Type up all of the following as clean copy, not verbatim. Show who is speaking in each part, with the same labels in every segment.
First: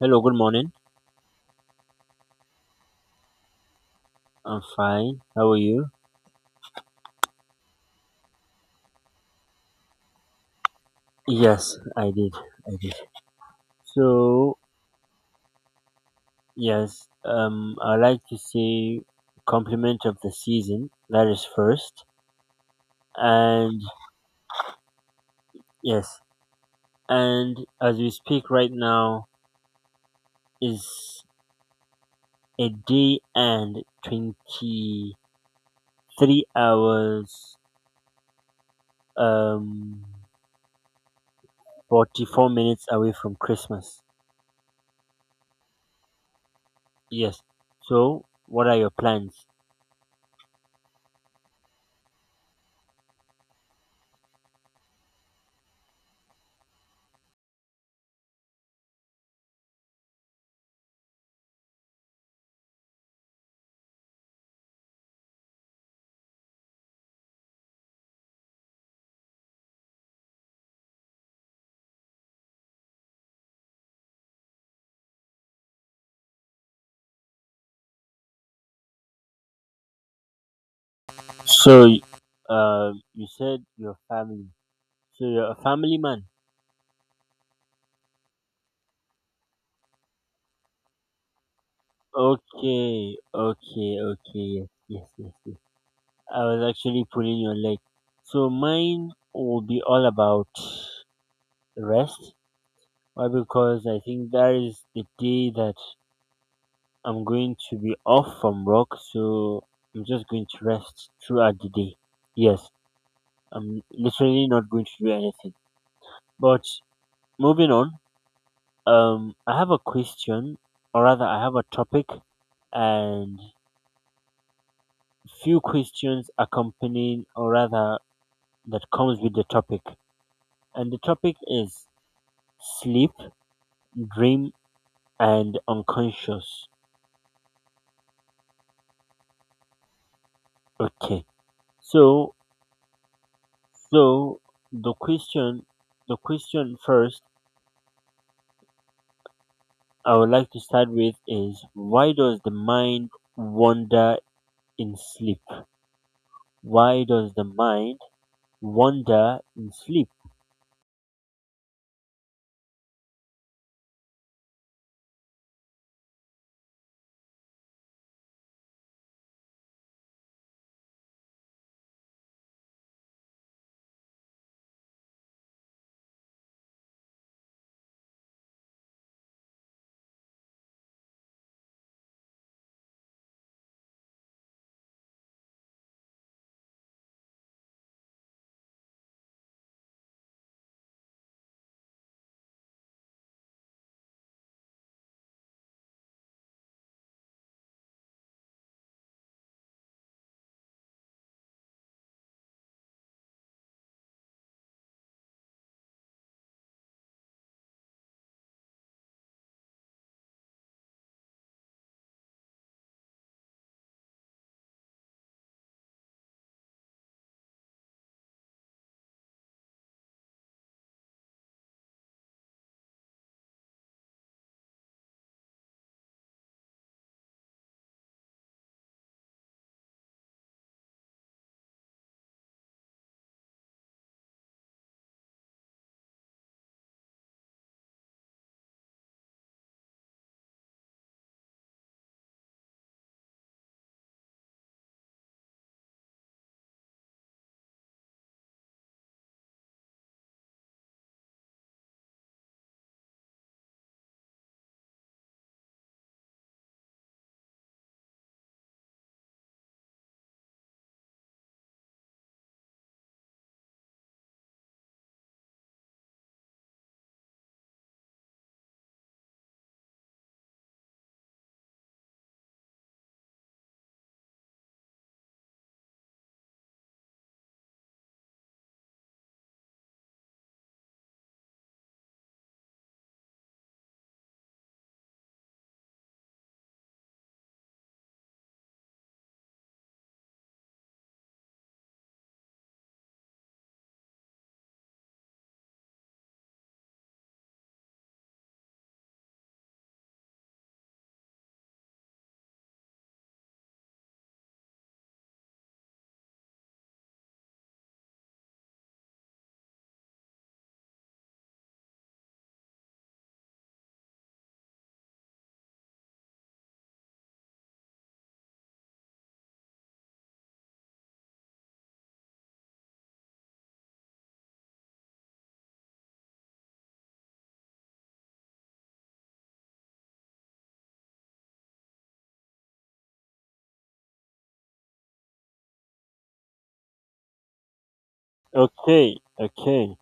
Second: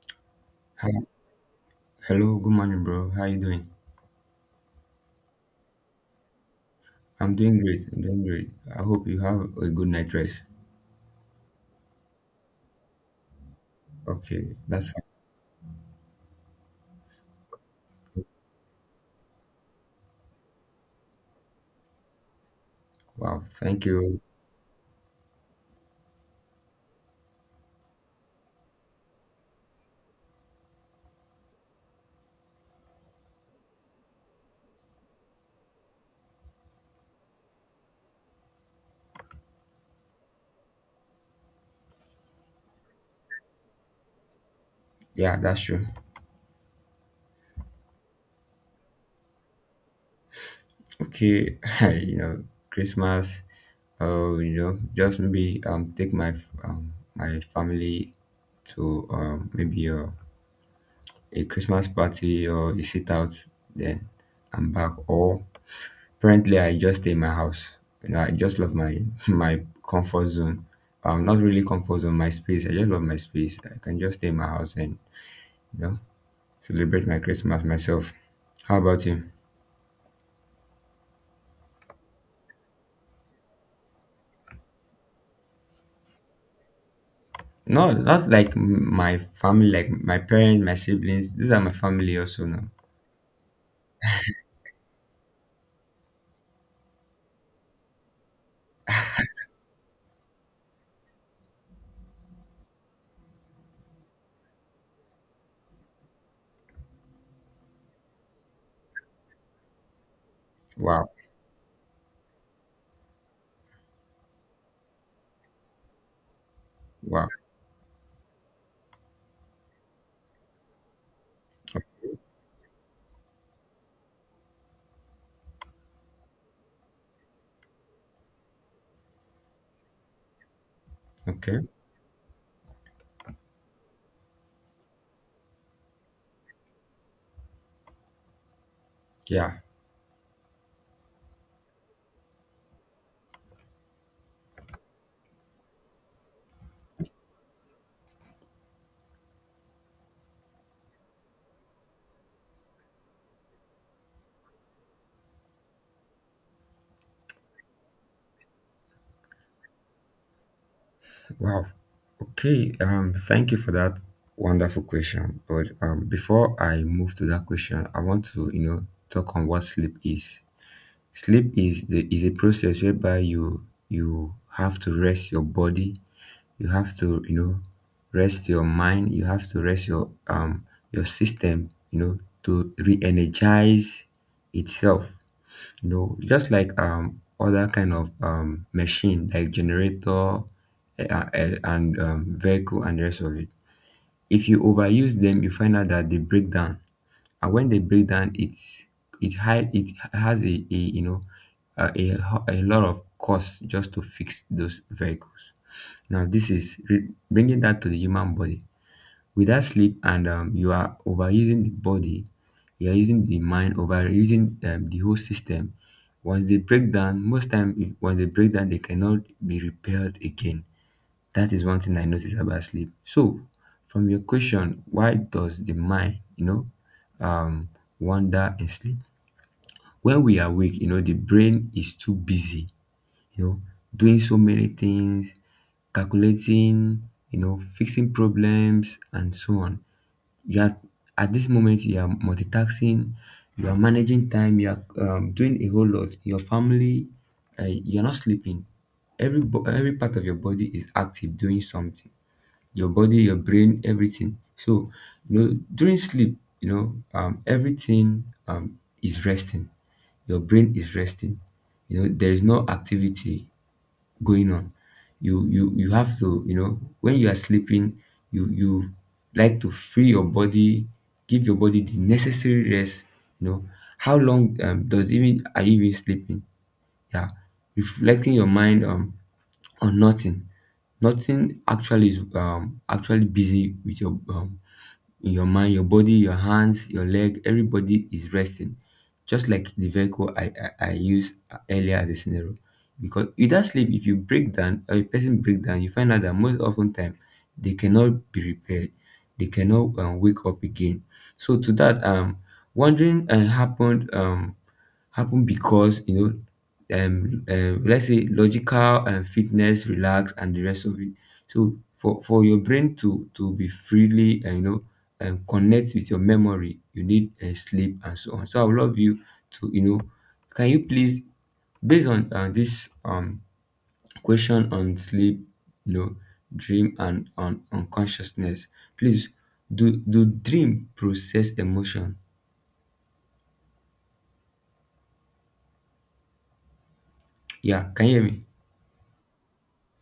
Speaker 1: Hello, good morning.
Speaker 2: Hi, hello, good morning, bro. How you doing?
Speaker 1: I'm fine. How are you?
Speaker 2: I'm doing great. I'm doing great. I hope you have a good night rest.
Speaker 1: Yes, I did. I did.
Speaker 2: Okay,
Speaker 1: So,
Speaker 2: that's
Speaker 1: yes, I like to say compliment of the season. That is first.
Speaker 2: wow.
Speaker 1: And
Speaker 2: Thank you.
Speaker 1: yes, and as we speak right now is a day and 23 hours, um, 44 minutes away from Christmas.
Speaker 2: Yeah, that's true.
Speaker 1: Yes. So, what are your plans?
Speaker 2: Okay, you know, Christmas. Oh, just maybe take my family to maybe a Christmas party or a sit out. Then I'm back, or currently, I just stay in my house. I just love my my comfort zone. Not really comfort zone, my space. I just love my space. I can just stay in my house and you know celebrate my Christmas myself. How about you?
Speaker 1: So, you said your family. So you're a family man.
Speaker 2: No, not like my family, like my parents, my siblings. These are my family also now.
Speaker 1: Okay, okay, okay. Yes, yes, yes, yes. I was actually pulling your leg. So mine will be all about rest. Why? Because I think that is the day that I'm going to be off from work. So I'm just going to
Speaker 2: Wow,
Speaker 1: rest throughout the day. Yes, I'm literally not going to do anything. But
Speaker 2: wow.
Speaker 1: moving on. I have a question, or rather, I have a topic and few questions accompanying, or rather, that comes with the topic. And the topic
Speaker 2: Okay,
Speaker 1: is sleep, dream, and unconscious.
Speaker 2: yeah,
Speaker 1: Okay. So, so, the question, the question first I would like to start with is why does the mind wander in sleep? Why does the mind wander in sleep?
Speaker 2: wow. Okay, thank you for that wonderful question. But before I move to that question, I want to talk on what sleep is. Sleep is a process whereby you have to rest your body, you have to, rest your mind, you have to rest your system, to re-energize itself. Just like other kind of machine like generator, and vehicle and the rest of it. If you overuse them, you find out that they break down, and when they break down it's it high it has a you know a, ho- a lot of cost just to fix those vehicles. Now this is bringing that to the human body. Without sleep, and you are overusing the body, you are using the mind, overusing the whole system. Once they break down, most time, once they break down, they cannot be repaired again. That is one thing I notice about sleep. So, from your question, why does the mind, um, wander in sleep? When we are awake, the brain is too busy, you know, doing so many things, calculating, fixing problems, and so on. Yet, at this moment, you are multitasking, you are managing time, you are doing a whole lot. Your family, you're not sleeping. Every part of your body is active, doing something. Your body, your brain, everything. So, during sleep, everything is resting. Your brain is resting. There is no activity going on. You have to, when you are sleeping, you like to free your body, give your body the necessary rest. You know, how long does even are you even sleeping? Yeah, reflecting your mind or nothing. Nothing actually is actually busy with your in your mind, your body, your hands, your leg, everybody is resting. Just like the vehicle I used earlier as a scenario. Because without sleep, if you break down or a person break down, you find out that most often time they cannot be repaired. They cannot wake up again. So to that, wandering happen because let's say logical and fitness relax and the rest of it. So for your brain to be freely and and connect with your memory, you need sleep and so on. So I would love you to, can you please, based on this question on sleep, you know dream, and on consciousness, please, do dream process emotion? Yeah, can you hear me?
Speaker 1: Okay, okay.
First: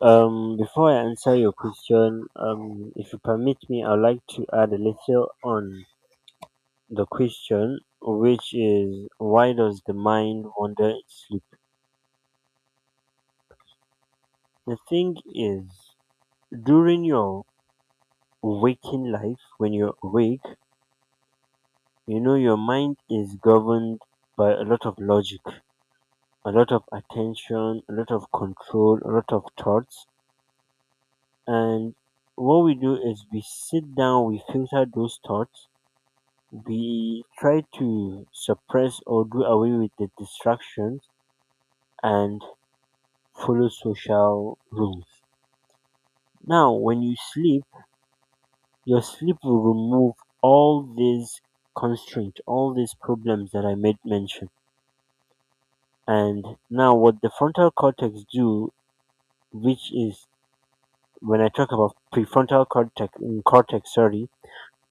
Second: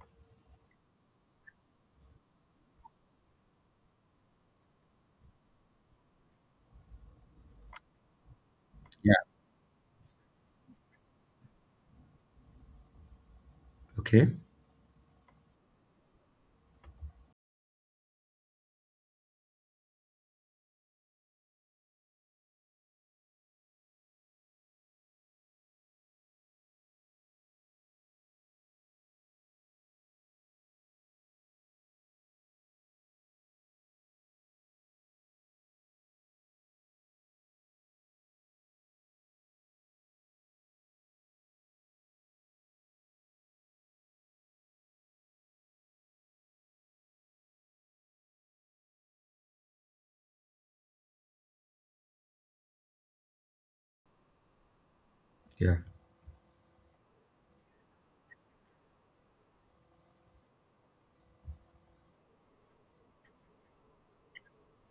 Speaker 1: Before I answer your question, if you permit me, I'd like to add a little on the question, which is
Speaker 2: Yeah.
Speaker 1: why does the mind wander in sleep?
Speaker 2: Okay.
Speaker 1: The thing is, during your waking life, when you're awake, you know, your mind is governed by a lot of logic, a lot of attention, a lot of control, a lot of thoughts. And what we do is we sit down, we filter those thoughts. We try to suppress or do away with the distractions and follow social rules. Now, when you sleep, your sleep will remove all these constraints, all these problems that I made mention.
Speaker 2: Yeah.
Speaker 1: And now, what the frontal cortex do, which is when I talk about prefrontal cortex, cortex, sorry,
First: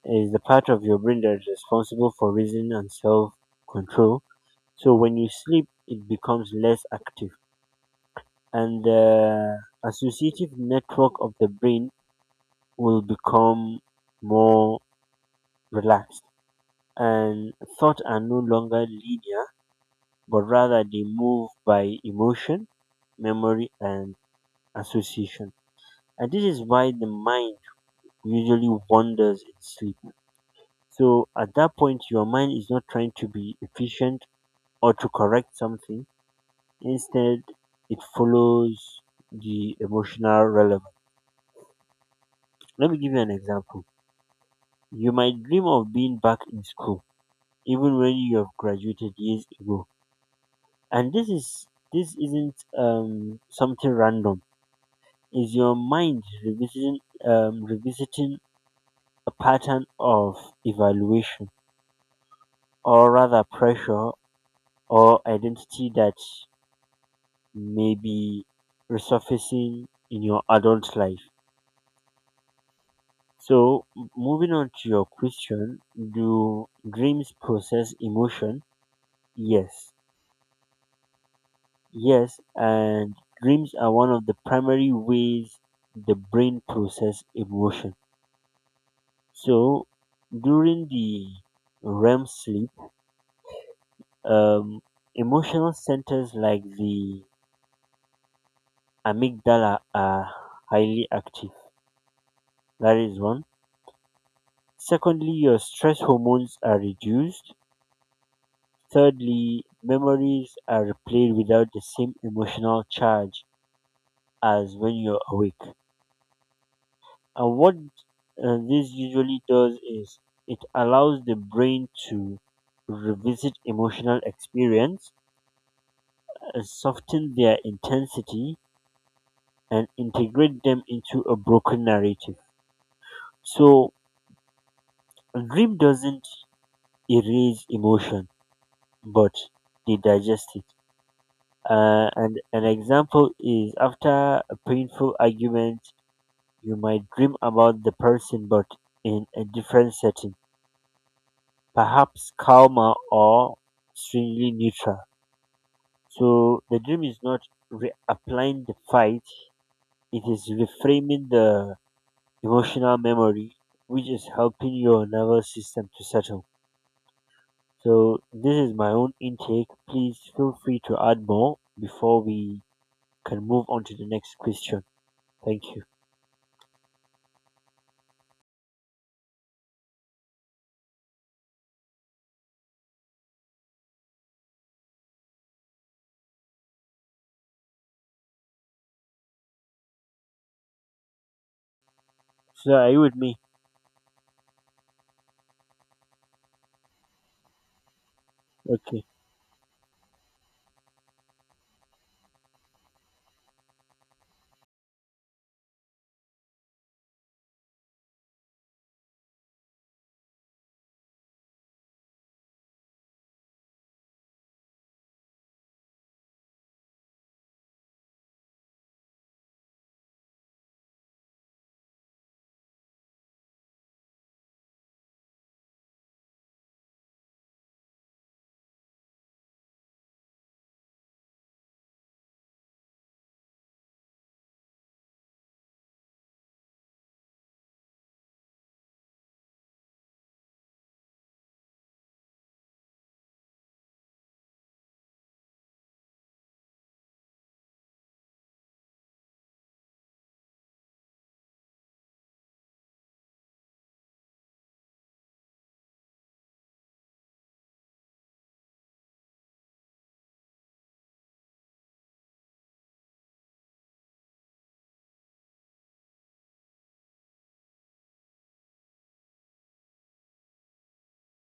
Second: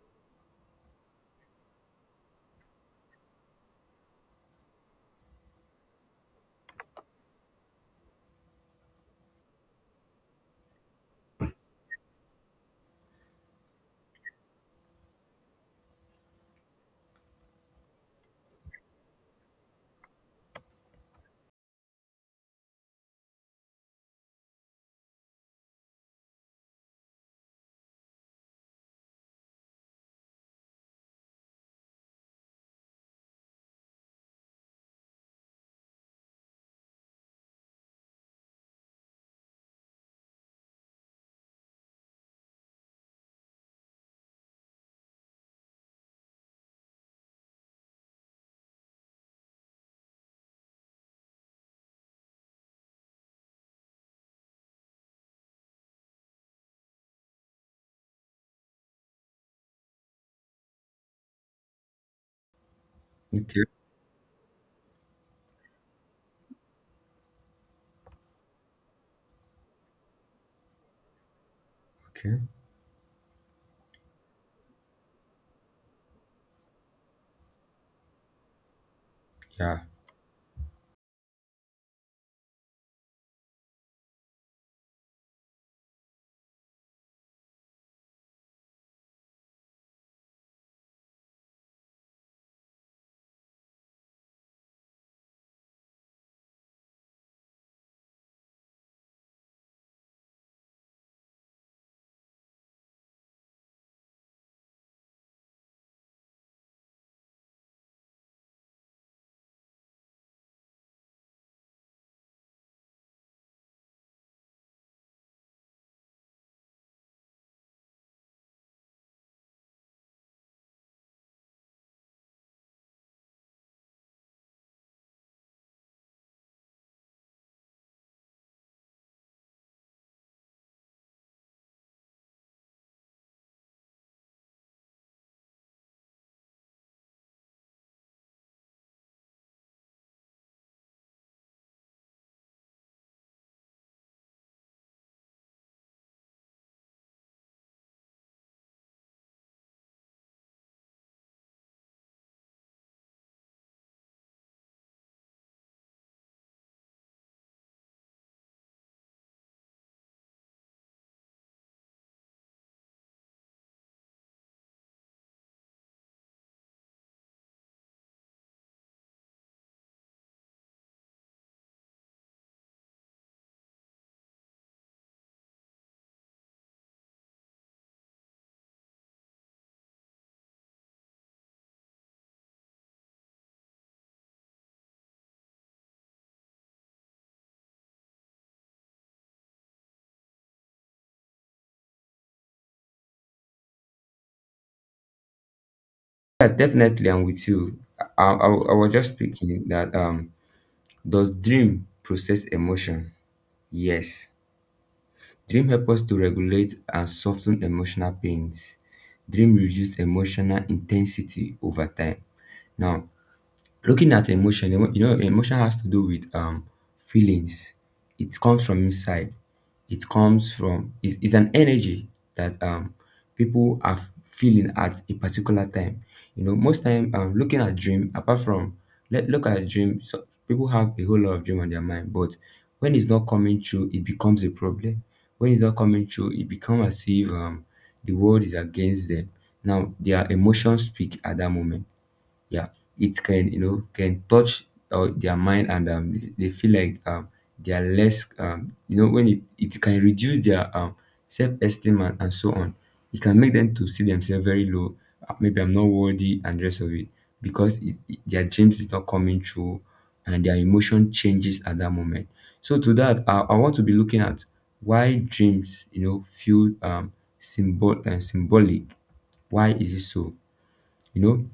Speaker 1: is the part of your brain that is responsible for reason and self-control. So when you sleep, it becomes less active and the associative network of the brain will become more relaxed, and thoughts are no longer linear but rather they move by emotion, memory, and association. And this is why the mind usually wanders in sleep. So at that point, your mind is not trying to be efficient or to correct something. Instead, it follows the emotional relevance. Let me give you an example. You might dream of being back in school, even when you have graduated years ago. And this isn't something random. Is your mind revisiting a pattern of evaluation, or rather
Speaker 2: Okay.
Speaker 1: pressure or identity that may be resurfacing in your adult life?
Speaker 2: Okay.
Speaker 1: So, moving on to your question, do dreams process emotion?
Speaker 2: Yeah.
Speaker 1: Yes. Yes, and dreams are one of the primary ways the brain process emotion. So during the REM sleep, um, emotional centers like the amygdala are highly active. That is one. Secondly, your stress hormones are reduced. Thirdly, memories are replayed without the same emotional charge as when you're awake. And what this usually does is it allows the brain to revisit emotional experience, soften their intensity, and integrate them into a broken narrative. So, a dream doesn't erase emotion, but they digest it. And an example is after a painful argument, you might dream about the person, but in a different setting, perhaps calmer or strangely neutral. So the dream is not reapplying the fight, it is reframing the emotional memory, which is helping your nervous system to settle. So this is my own intake. Please feel free to add more before we can move on to the next question. Thank you. So are you with me?
Speaker 2: Yeah, definitely I'm with you. I was
Speaker 1: Okay.
Speaker 2: just thinking that does dream process emotion? Yes. Dream help us to regulate and soften emotional pains. Dream reduce emotional intensity over time. Now, looking at emotion, emotion has to do with feelings. It comes from inside. It comes from. It's an energy that people are feeling at a particular time. Most time looking at dream, apart from, let look at dream, so people have a whole lot of dream on their mind, but when it's not coming true, it becomes a problem. When it's not coming true, it becomes as if the world is against them. Now their emotions speak at that moment, yeah, it can you know can touch their mind, and they feel like they are less, when it can reduce their self-esteem, and so on. It can make them to see themselves very low, maybe I'm not worthy and rest of it, because their dreams is not coming true, and their emotion changes at that moment. So to that, I want to be looking at why dreams feel symbol and symbolic. Why is it so, you know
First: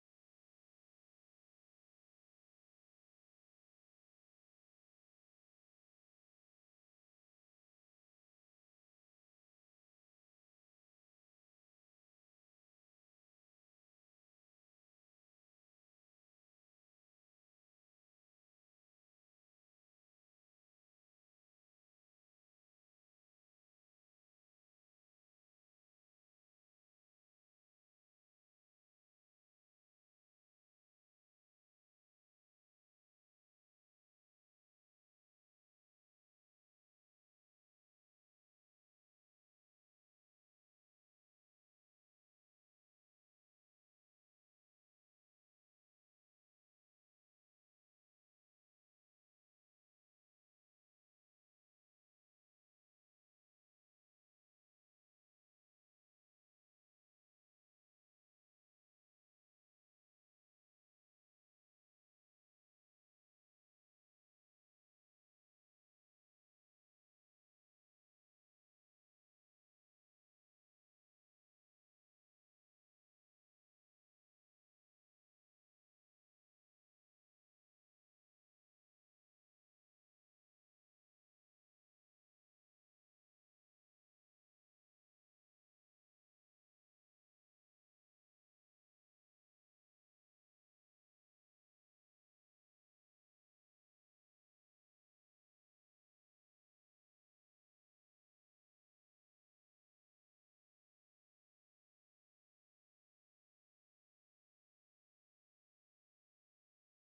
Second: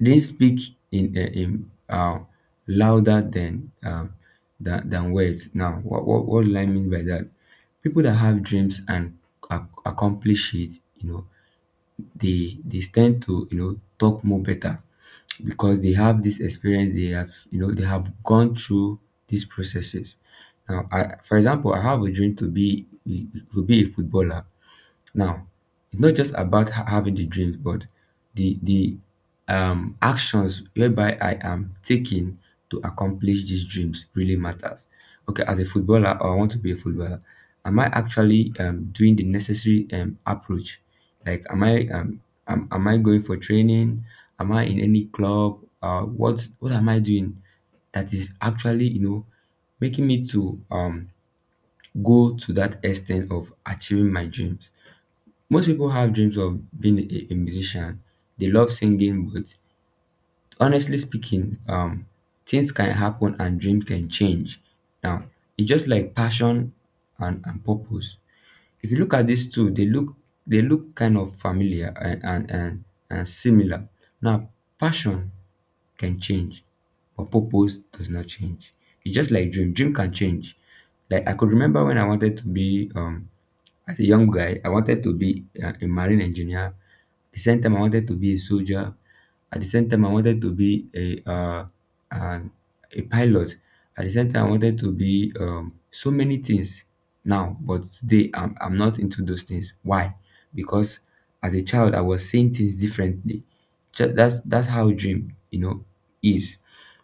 Speaker 2: they speak in louder than words. Now, what do I mean by that? People that have dreams and accomplish it, they tend to talk more better because they have this experience. They have gone through these processes. Now, I, for example, I have a dream to be a footballer now. It's not just about having the dreams, but the actions whereby I am taking to accomplish these dreams really matters. Okay, as a footballer, or I want to be a footballer. Am I actually doing the necessary approach? Like, am I going for training? Am I in any club? What am I doing that is actually making me to go to that extent of achieving my dreams? Most people have dreams of being a musician. They love singing, but honestly speaking, things can happen, and dreams can change. Now, it's just like passion and purpose. If you look at these two, they look kind of familiar and similar. Now, passion can change, but purpose does not change. It's just like dream. Dream can change. Like I could remember when I wanted to be as a young guy, I wanted to be a marine engineer. At the same time, I wanted to be a soldier. At the same time, I wanted to be an, a pilot. At the same time, I wanted to be so many things now, but today I'm not into those things. Why? Because as a child, I was seeing things differently. That's how dream, is.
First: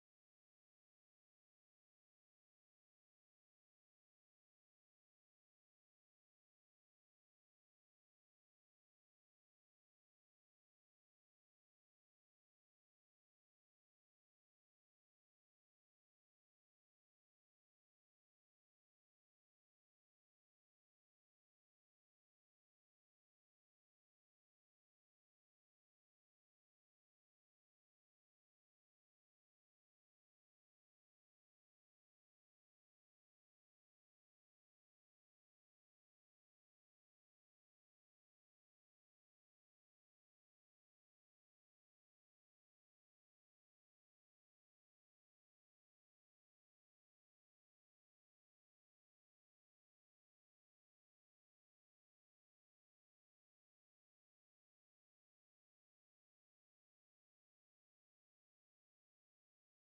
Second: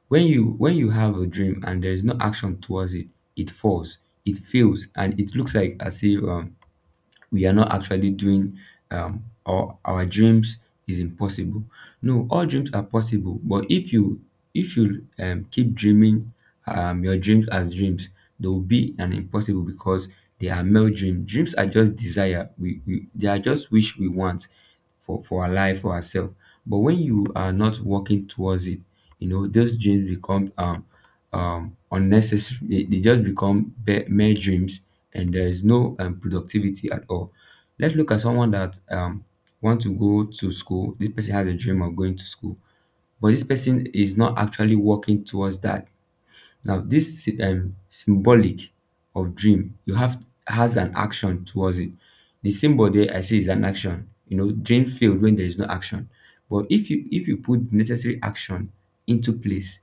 Speaker 2: When you have a dream and there is no action towards it, it falls, it fails, and it looks like as if we are not actually doing, or our dreams is impossible. No, all dreams are possible, but if you keep dreaming your dreams as dreams, they will be an impossible because they are male dreams. Dreams are just desire, we they are just wish we want for our life for ourselves. But when you are not working towards it, those dreams become unnecessary. They just become mere dreams, and there is no productivity at all. Let's look at someone that want to go to school. This person has a dream of going to school, but this person is not actually working towards that. Now this symbolic of dream you have has an action towards it. The symbol there I see is an action. Dream failed when there is no action, but if you put necessary action into place.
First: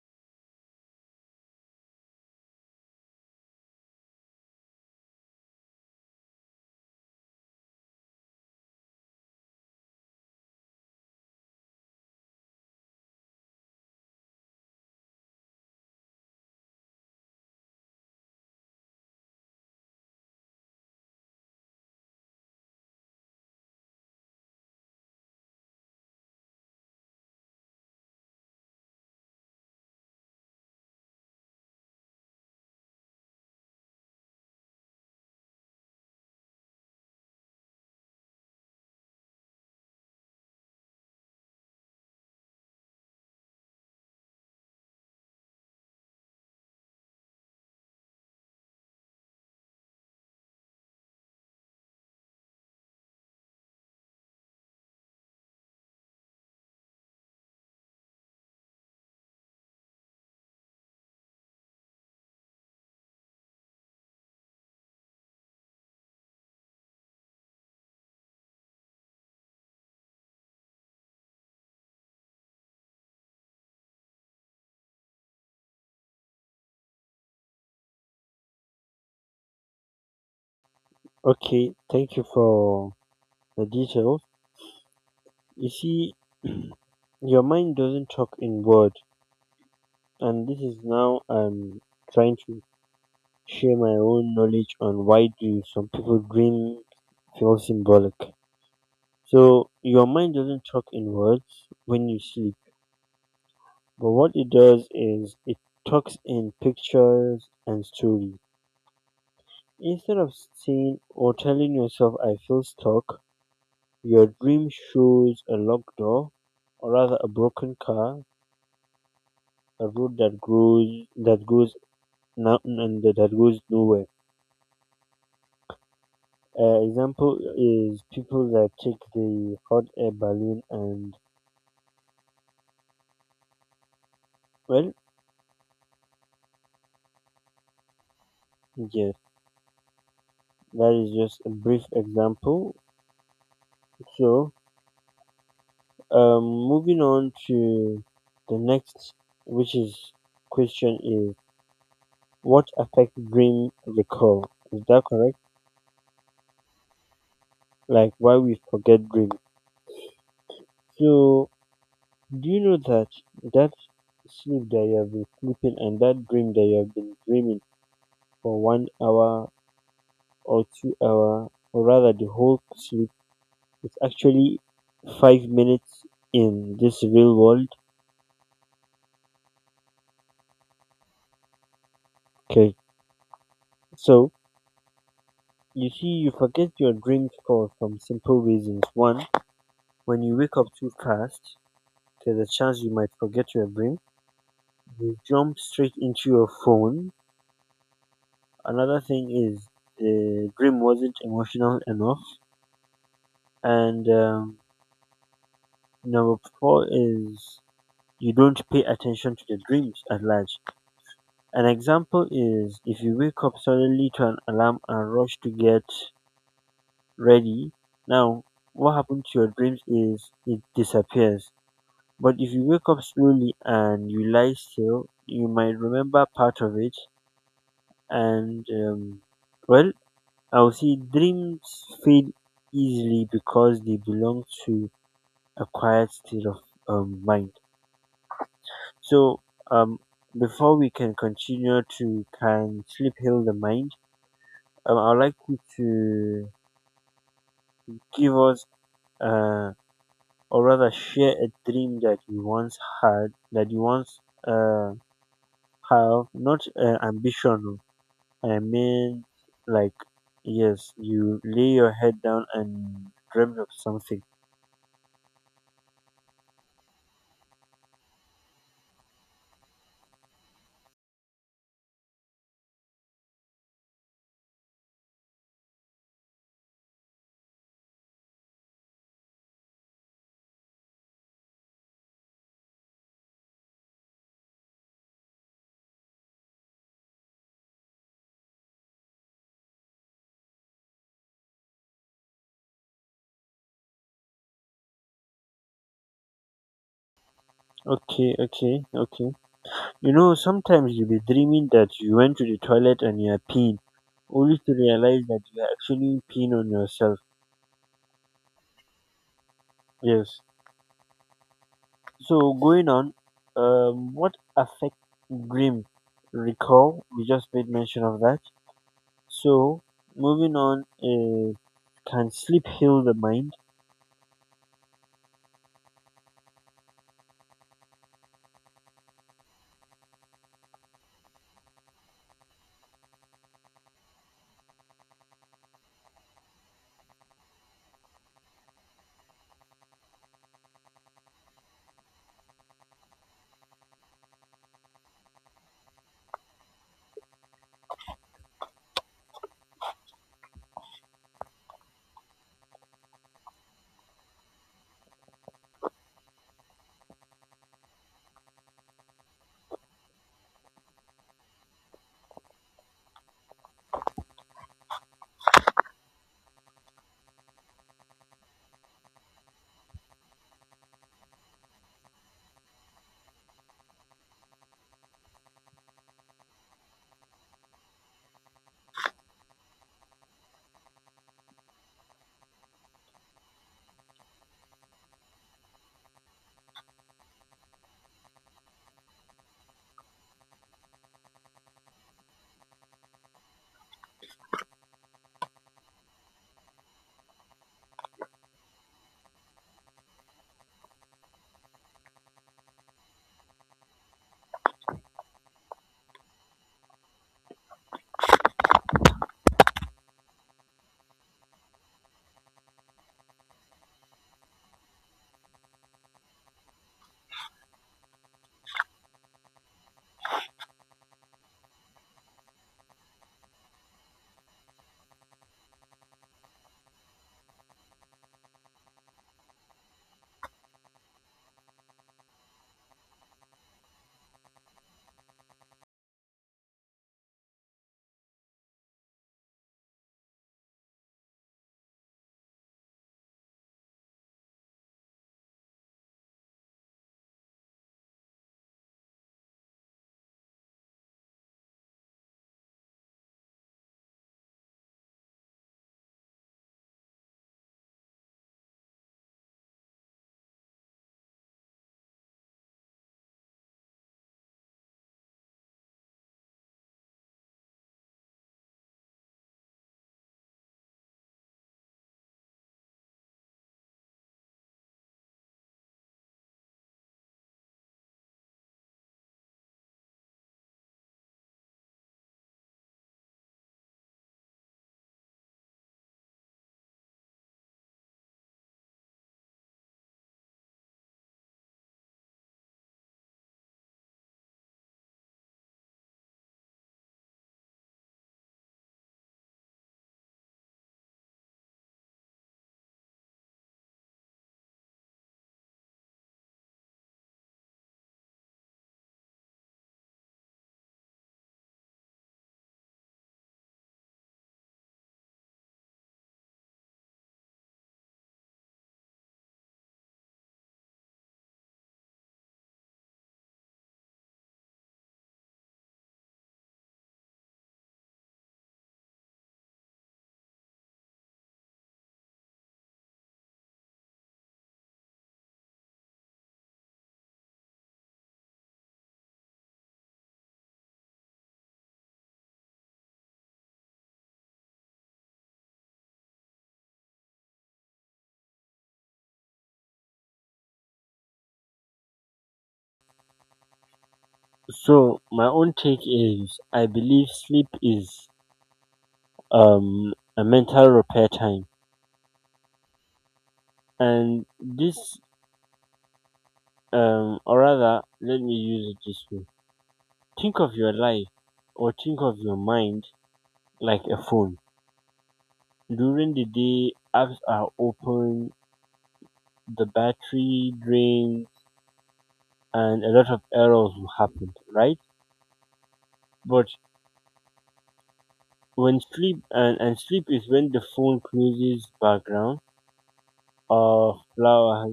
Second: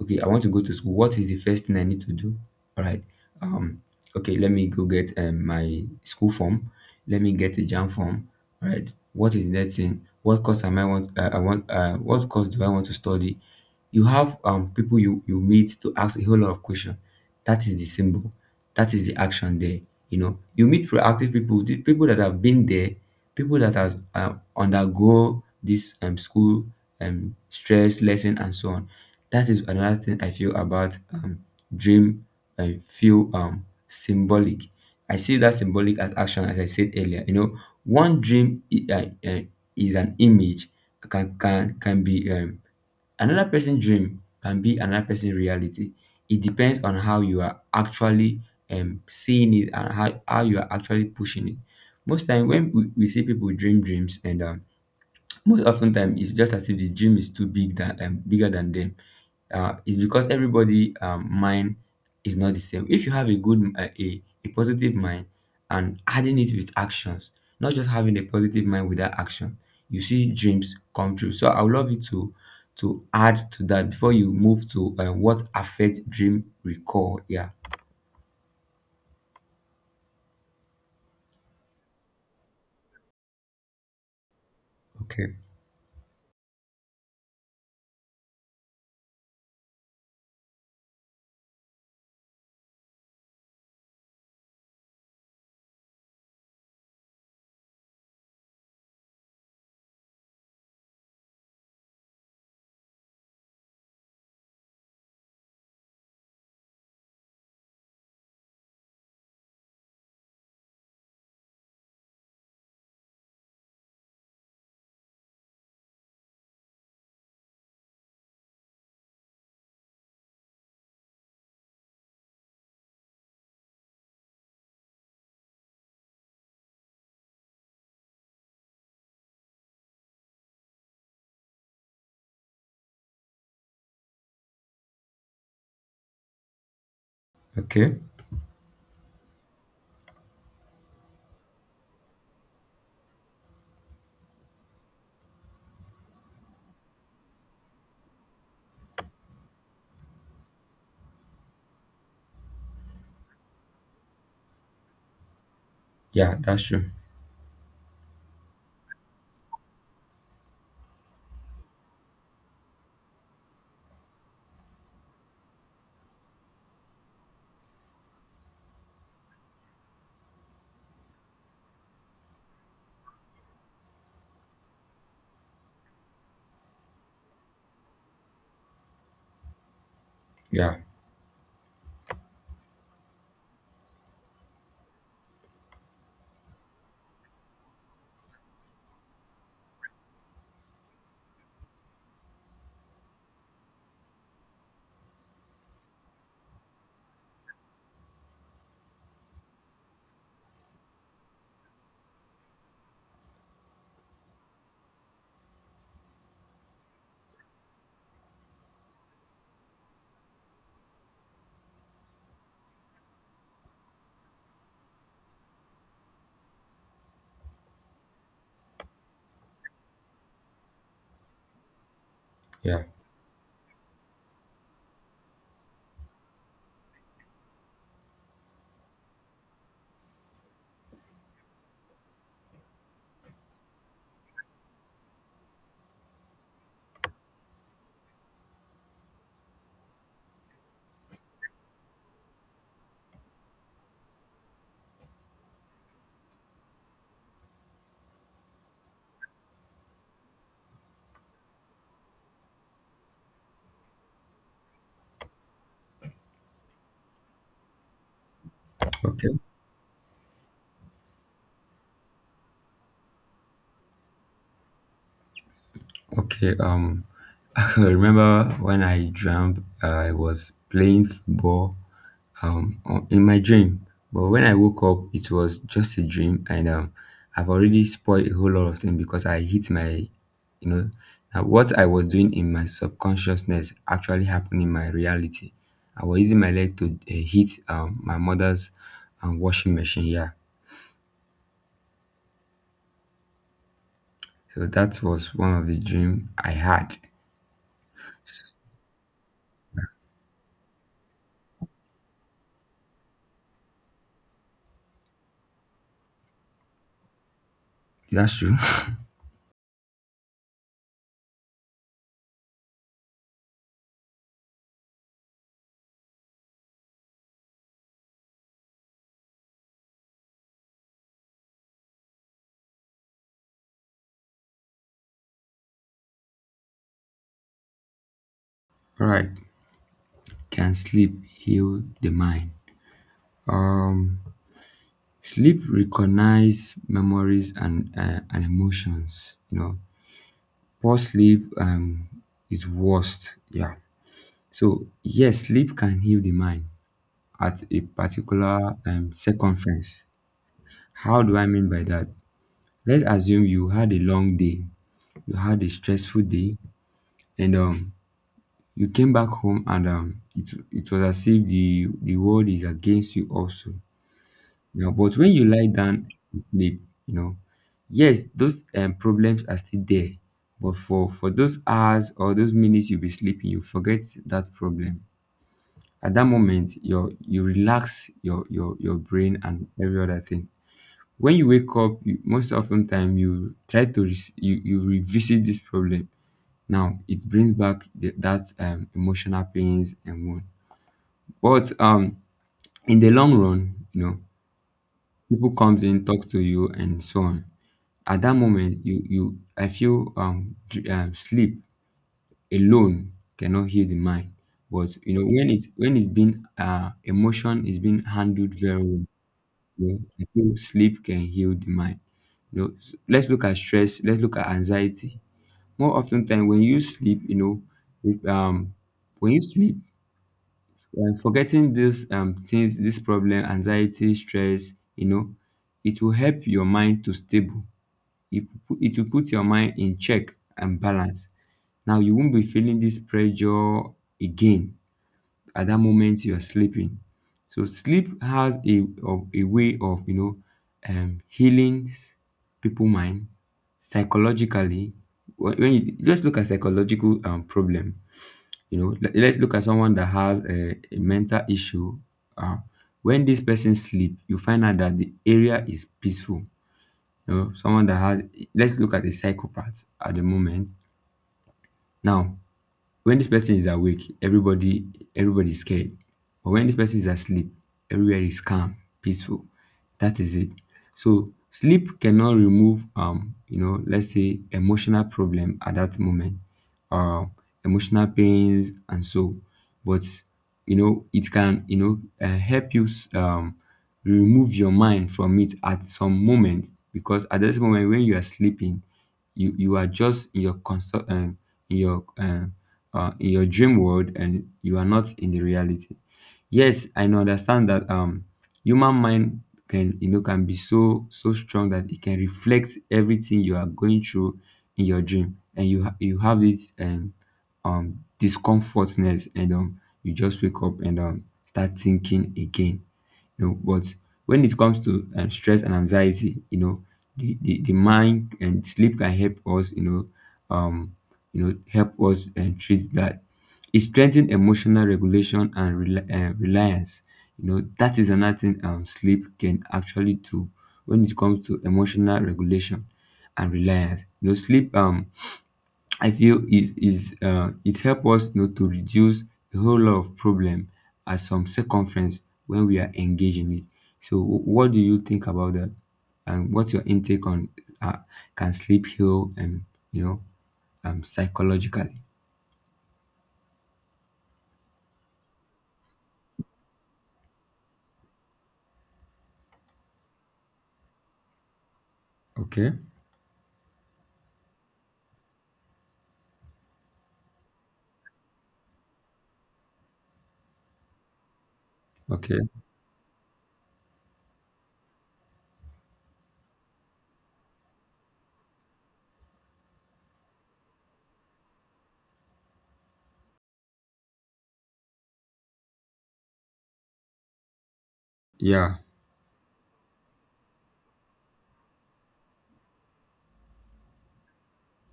Speaker 2: Okay, I want to go to school. What is the first thing I need to do? All right, um okay, let me go get my school form. Let me get a jam form. All right, what is the next thing? What course am I want what course do I want to study? You have people you meet to ask a whole lot of question. That is the symbol, that is the action there. You meet proactive people, the people that have been there, people that has undergo this school stress lesson and so on. That is another thing I feel about dream. I feel symbolic, I see that symbolic as action as I said earlier. One dream is an image, can be another person's dream, can be another person's reality. It depends on how you are actually seeing it and how you are actually pushing it. Most time when we see people dream dreams and most often time it's just as if the dream is too big than bigger than them it's because everybody mind is not the same. If you have a good a positive mind and adding it with actions, not just having a positive mind without action, you see dreams come true. So I would love you to add to that before you move to what affects dream recall. Yeah,
Speaker 1: Okay. Thank you for the details.
Speaker 2: okay.
Speaker 1: You see, your mind doesn't talk in words. And this is now I'm trying to share my own knowledge on why do some people dream feel symbolic. So your mind doesn't talk in words when you sleep, but what it does is it talks in pictures and stories. Instead of saying or telling yourself I feel stuck, your dream shows a locked door, or rather a broken car, a road that grows that goes now and that goes nowhere. Example is people that take the hot air balloon and well,
Speaker 2: Okay,
Speaker 1: yes, that is just a brief example. So, moving on to the next, which is question is what affects dream recall? Is that correct?
Speaker 2: yeah, that's true.
Speaker 1: Like why we forget dream? So, do you know that that sleep that you have been sleeping and that dream that you have been dreaming for 1 hour or 2 hour, or rather the whole sleep, it's actually 5 minutes in this real world.
Speaker 2: Yeah.
Speaker 1: Okay, so you see, you forget your dreams for some simple reasons. One, when you wake up too fast, there's a chance you might forget your dream. You jump straight into your phone. Another thing is the dream wasn't emotional enough. And number four is you don't pay attention to the dreams at large. An example is if you wake up suddenly to an alarm and rush to get ready. Now, what happens to your dreams is it disappears. But if you
Speaker 2: Yeah.
Speaker 1: wake up slowly and you lie still, you might remember part of it. And, well, I'll see dreams fade easily because they belong to a quiet state of mind. So, um, before we can continue to can sleep heal the mind, I'd like you to give us. Uh, or rather share a dream that you once had, that you once uh, have, not ambition. Oh, I mean,
Speaker 2: Okay.
Speaker 1: like, yes, you lay your head down and dreamt of something.
Speaker 2: Okay, I remember when I dreamt I was playing football, in my dream, but when I woke up, it was just a dream, and I've already spoiled a whole lot of things because I hit my, you know, now what I was doing in my subconsciousness actually happened in my reality. I was using my leg to hit my mother's washing machine. Yeah, so that was one of the dream I had.
Speaker 1: Okay, okay, okay. You know, sometimes you'll be dreaming that you went to the toilet and you're peeing, only to realize that you're actually peeing on yourself.
Speaker 2: That's true.
Speaker 1: Yes. So, going on, what affect dream recall? We just made mention of that. So, moving on is can sleep heal the mind?
Speaker 2: All right, can sleep heal the mind? Um. Sleep recognize memories and and emotions. You know, poor sleep is worst. Yeah. So yes, sleep can heal the mind at a particular circumference. How do I mean by that? Let's assume you had a long day, you had a stressful day, and you came back home and it was as if the the world is against you also. Now, but when you lie down to sleep, you know, yes, those problems are still there. But for those hours or those minutes you'll be sleeping, you forget that problem. At that moment, you relax your brain and every other thing. When you wake up, you, most often time you try to you revisit this problem. Now it brings back the, that emotional pains and wound. But In the long run, you know, people comes in, talk to you, and so on. At that moment you I feel sleep alone cannot heal the mind. But you know, when it's been emotion is being handled very well, you know, I feel sleep can heal the mind. You know, let's look at stress, let's look at anxiety. More often time when you sleep, you know, with, um when you sleep, forgetting these things, this problem, anxiety, stress, you know, it will help your mind to stable. It will put your mind in check and balance. Now you won't be feeling this pressure again at that moment you are sleeping. So sleep has a of a way of, you know, healing people mind psychologically. When you just look at psychological problem, you know, let's look at someone that has a mental issue. Uh, when this person sleep, you find out that the area is peaceful. You know, someone that has, let's look at a psychopath at the moment. Now, when this person is awake, everybody is scared. But when this person is asleep, everywhere is calm, peaceful. That is it. So sleep cannot remove you know, let's say emotional problem at that moment, uh, emotional pains and so, but you know, it can, you know, help you remove your mind from it at some moment, because at this moment when you are sleeping, you are just in your consult your uh, in your dream world and you are not in the reality. Yes, I know, understand that human mind can, you know, can be so so strong that it can reflect everything you are going through in your dream, and you have this discomfortness, and you just wake up and start thinking again, you know. But when it comes to stress and anxiety, you know, the mind and sleep can help us, you know, um you know, help us and treat that. It strengthens emotional regulation and reliance. You know, that is another thing sleep can actually do. When it comes to emotional regulation and reliance, you know, sleep, I feel it is it help us, you know, to reduce a whole lot of problem at some circumference when we are engaged in it. So, what do you think about that? And what's your intake on uh, can sleep heal and, you know, psychologically?
Speaker 1: So, my own take is I believe sleep is a mental repair time.
Speaker 2: Okay,
Speaker 1: And this, or rather, let me use it this way, think of your life or think of
Speaker 2: okay,
Speaker 1: your mind like a phone. During the day, apps are open, the battery drains, and a lot of errors will happen, right? But
Speaker 2: yeah,
Speaker 1: when sleep and sleep is when the phone closes background or flower,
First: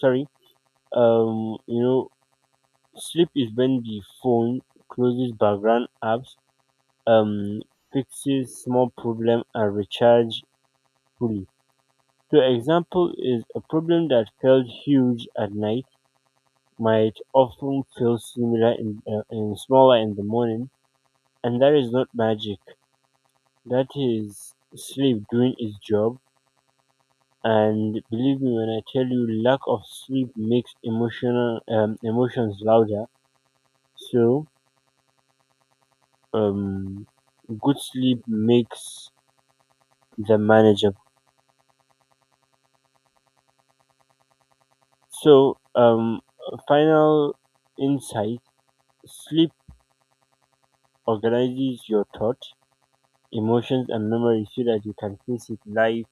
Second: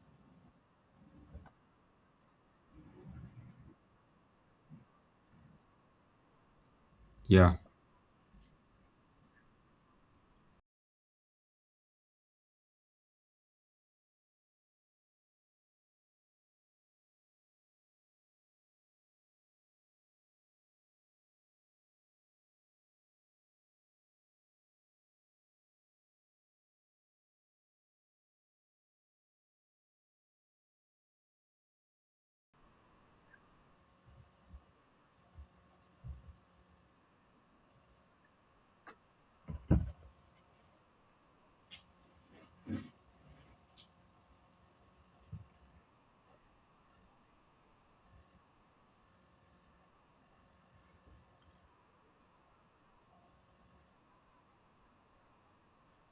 Speaker 1: sorry, um you know sleep is when the phone closes background apps,
Speaker 2: yeah,
Speaker 1: um fixes small problem and recharge fully. So example is a problem that felt huge at night might often feel similar in smaller in the morning, and that is not magic, that is sleep doing its job. And believe me when I tell you, lack of sleep makes emotional emotions louder. So, um, good sleep makes the manageable. So, final insight: sleep organizes your thought, emotions, and memory so that you can face it life.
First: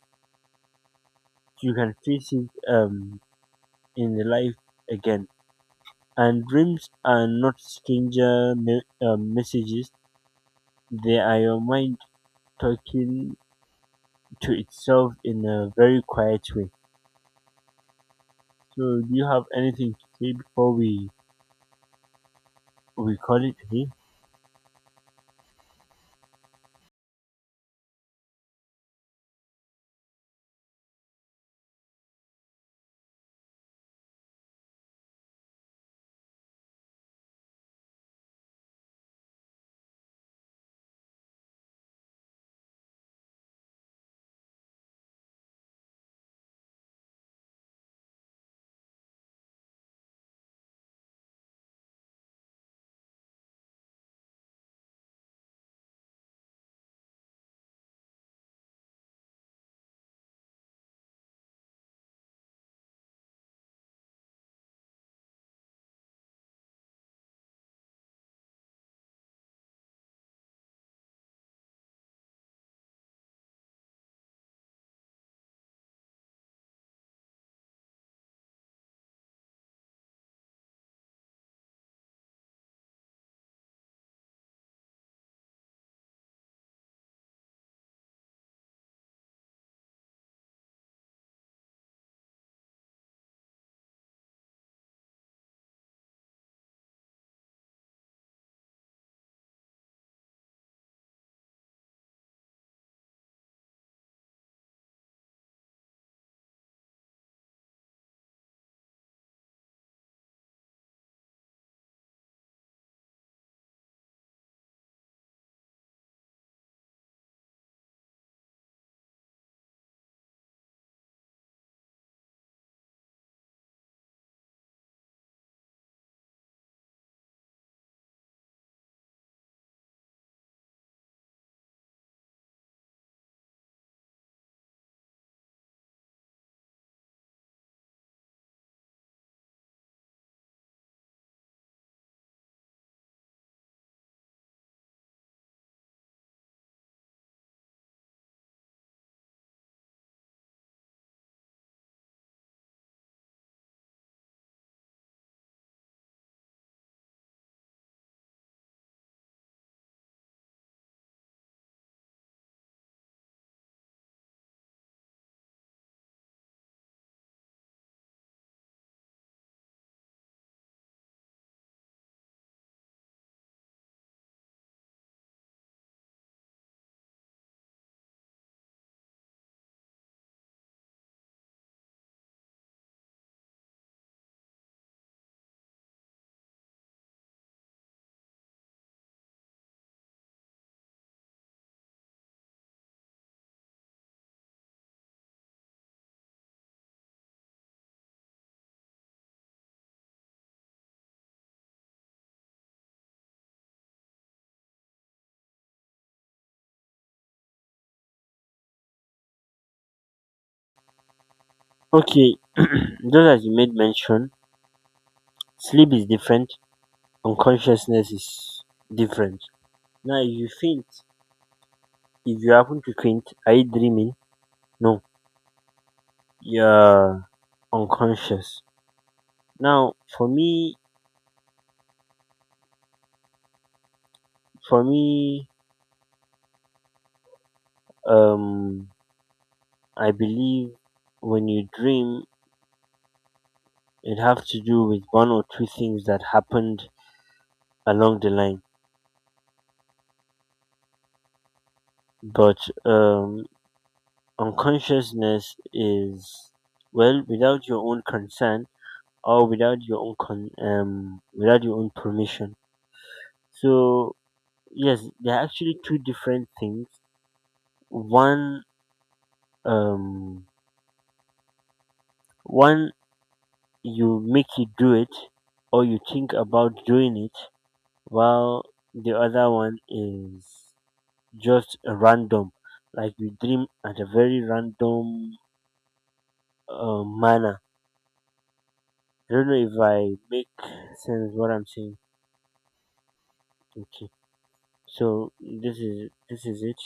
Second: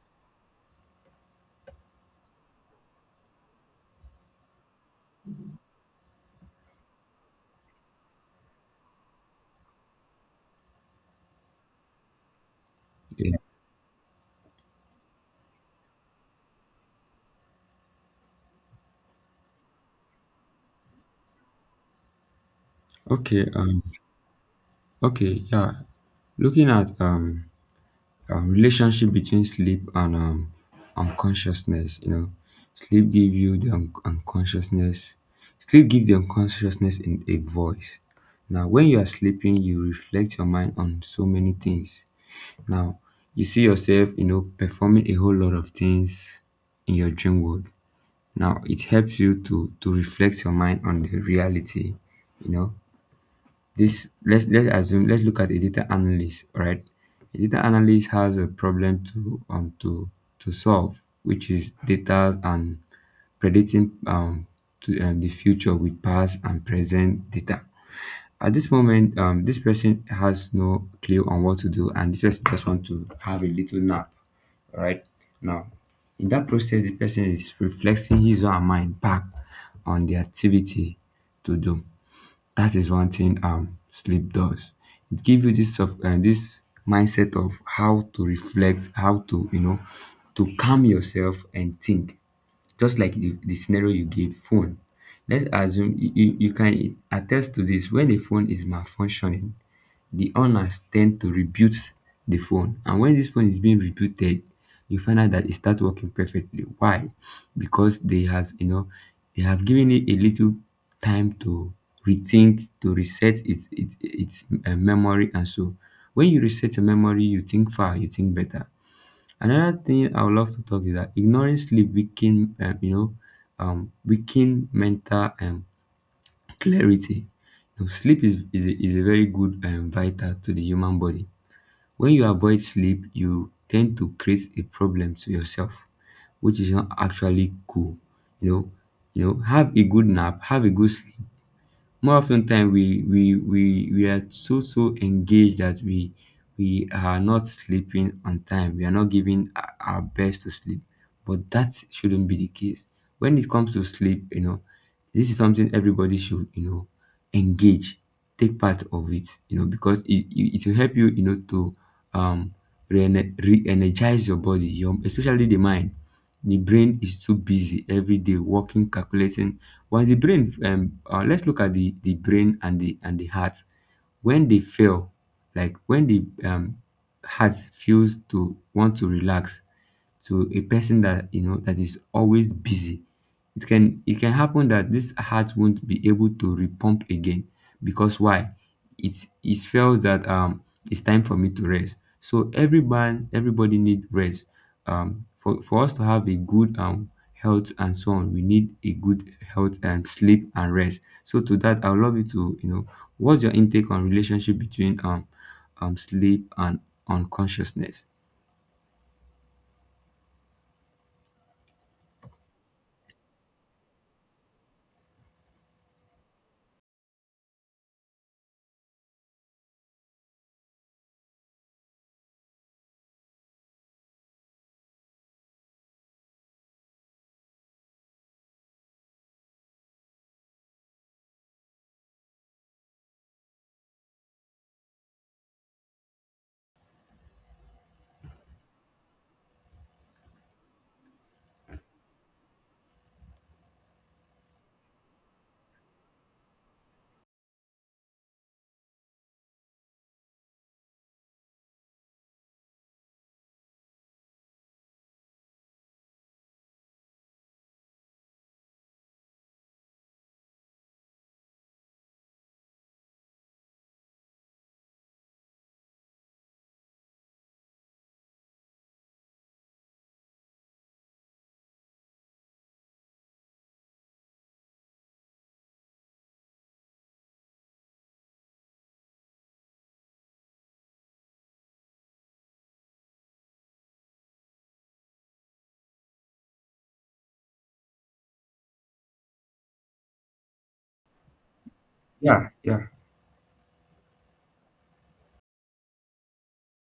Speaker 1: You can face it in the life again. And dreams are not stranger messages; they are your mind
Speaker 2: yeah.
Speaker 1: talking to itself in a very quiet way. So, do you have anything to say before we
Speaker 2: Okay,
Speaker 1: call it a day?
Speaker 2: okay, yeah. Looking at relationship between sleep and and consciousness, you know, sleep give you the unconsciousness. Sleep give the unconsciousness in a voice. Now when you are sleeping, you reflect your mind on so many things. Now you see yourself, you know, performing a whole lot of things in your dream world. Now it helps you to reflect your mind on the reality, you know. This, let's assume, let's look at a data analyst, right? A data analyst has a problem to to solve, which is data and predicting to the future with past and present data. At this moment, this person has no clue on what to do, and this person just want to have a little nap, right? Now, in that process, the person is reflecting his or her mind back on the activity to do. That is one thing sleep does. It gives you this sub this mindset of how to reflect, how to, you know, to calm yourself and think. Just like the scenario you gave, phone. Let's assume you can attest to this. When a phone is malfunctioning, the owners tend to reboot the phone. And when this phone is being rebooted, you find out that it starts working perfectly. Why? Because they has, you know, they have given it a little time to rethink, to reset its memory and so. When you reset your memory, you think far, you think better. Another thing I would love to talk is that ignoring sleep weaken, you know, weaken mental clarity. Now, sleep is a very good and vital to the human body. When you avoid sleep, you tend to create a problem to yourself, which is not actually cool. You know, you know, have a good nap, have a good sleep. More often 10 time we are so so engaged that we are not sleeping on time, we are not giving our best to sleep. But that shouldn't be the case. When it comes to sleep, you know, this is something everybody should, you know, engage, take part of it, you know, because it will help you, you know, to um re-energize your body, your especially the mind. The brain is too busy every day working, calculating. Once the brain, let's look at the brain and the heart. When they fail, like when the heart feels to want to relax, to a person that, you know, that is always busy, it can happen that this heart won't be able to repump again. Because why? it it feels that it's time for me to rest. So every man, everybody need rest, for us to have a good health and so on. We need a good health and sleep and rest. So to that, I would love you to, you know, what's your intake on relationship between sleep and unconsciousness?
Speaker 1: Okay, just as you made mention, sleep is different. Unconsciousness is different. Now, if you faint, if you happen to faint, are you dreaming? No, you're unconscious. Now, for me, for me, um, I believe when you dream, it has to do with one or two things that happened along the line. But um, unconsciousness is well without your own consent or without your own without your own permission. So yes, there are actually two different things. One um, one you make you do it or you think about doing it, while the other one is just random, like you dream at a very random manner. I don't know if I make sense what I'm saying.
Speaker 2: Yeah, yeah,
Speaker 1: Okay, so this is it.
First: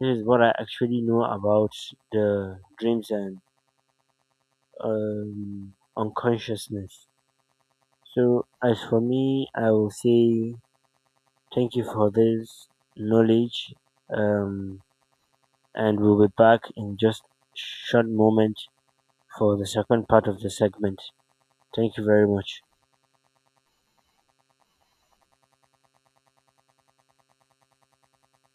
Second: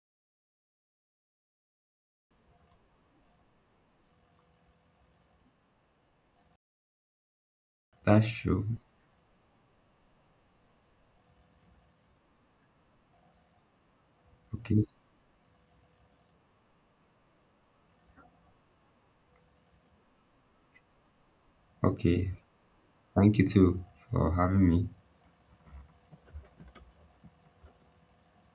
Speaker 1: This is what I actually know about the dreams and unconsciousness.
Speaker 2: that's
Speaker 1: So
Speaker 2: true.
Speaker 1: as for me, I will say thank you for this knowledge, um,
Speaker 2: Okay.
Speaker 1: and we'll be back in just short moment for the second part of the segment. Thank you very
Speaker 2: Okay.
Speaker 1: much.
Speaker 2: Thank you too for having me.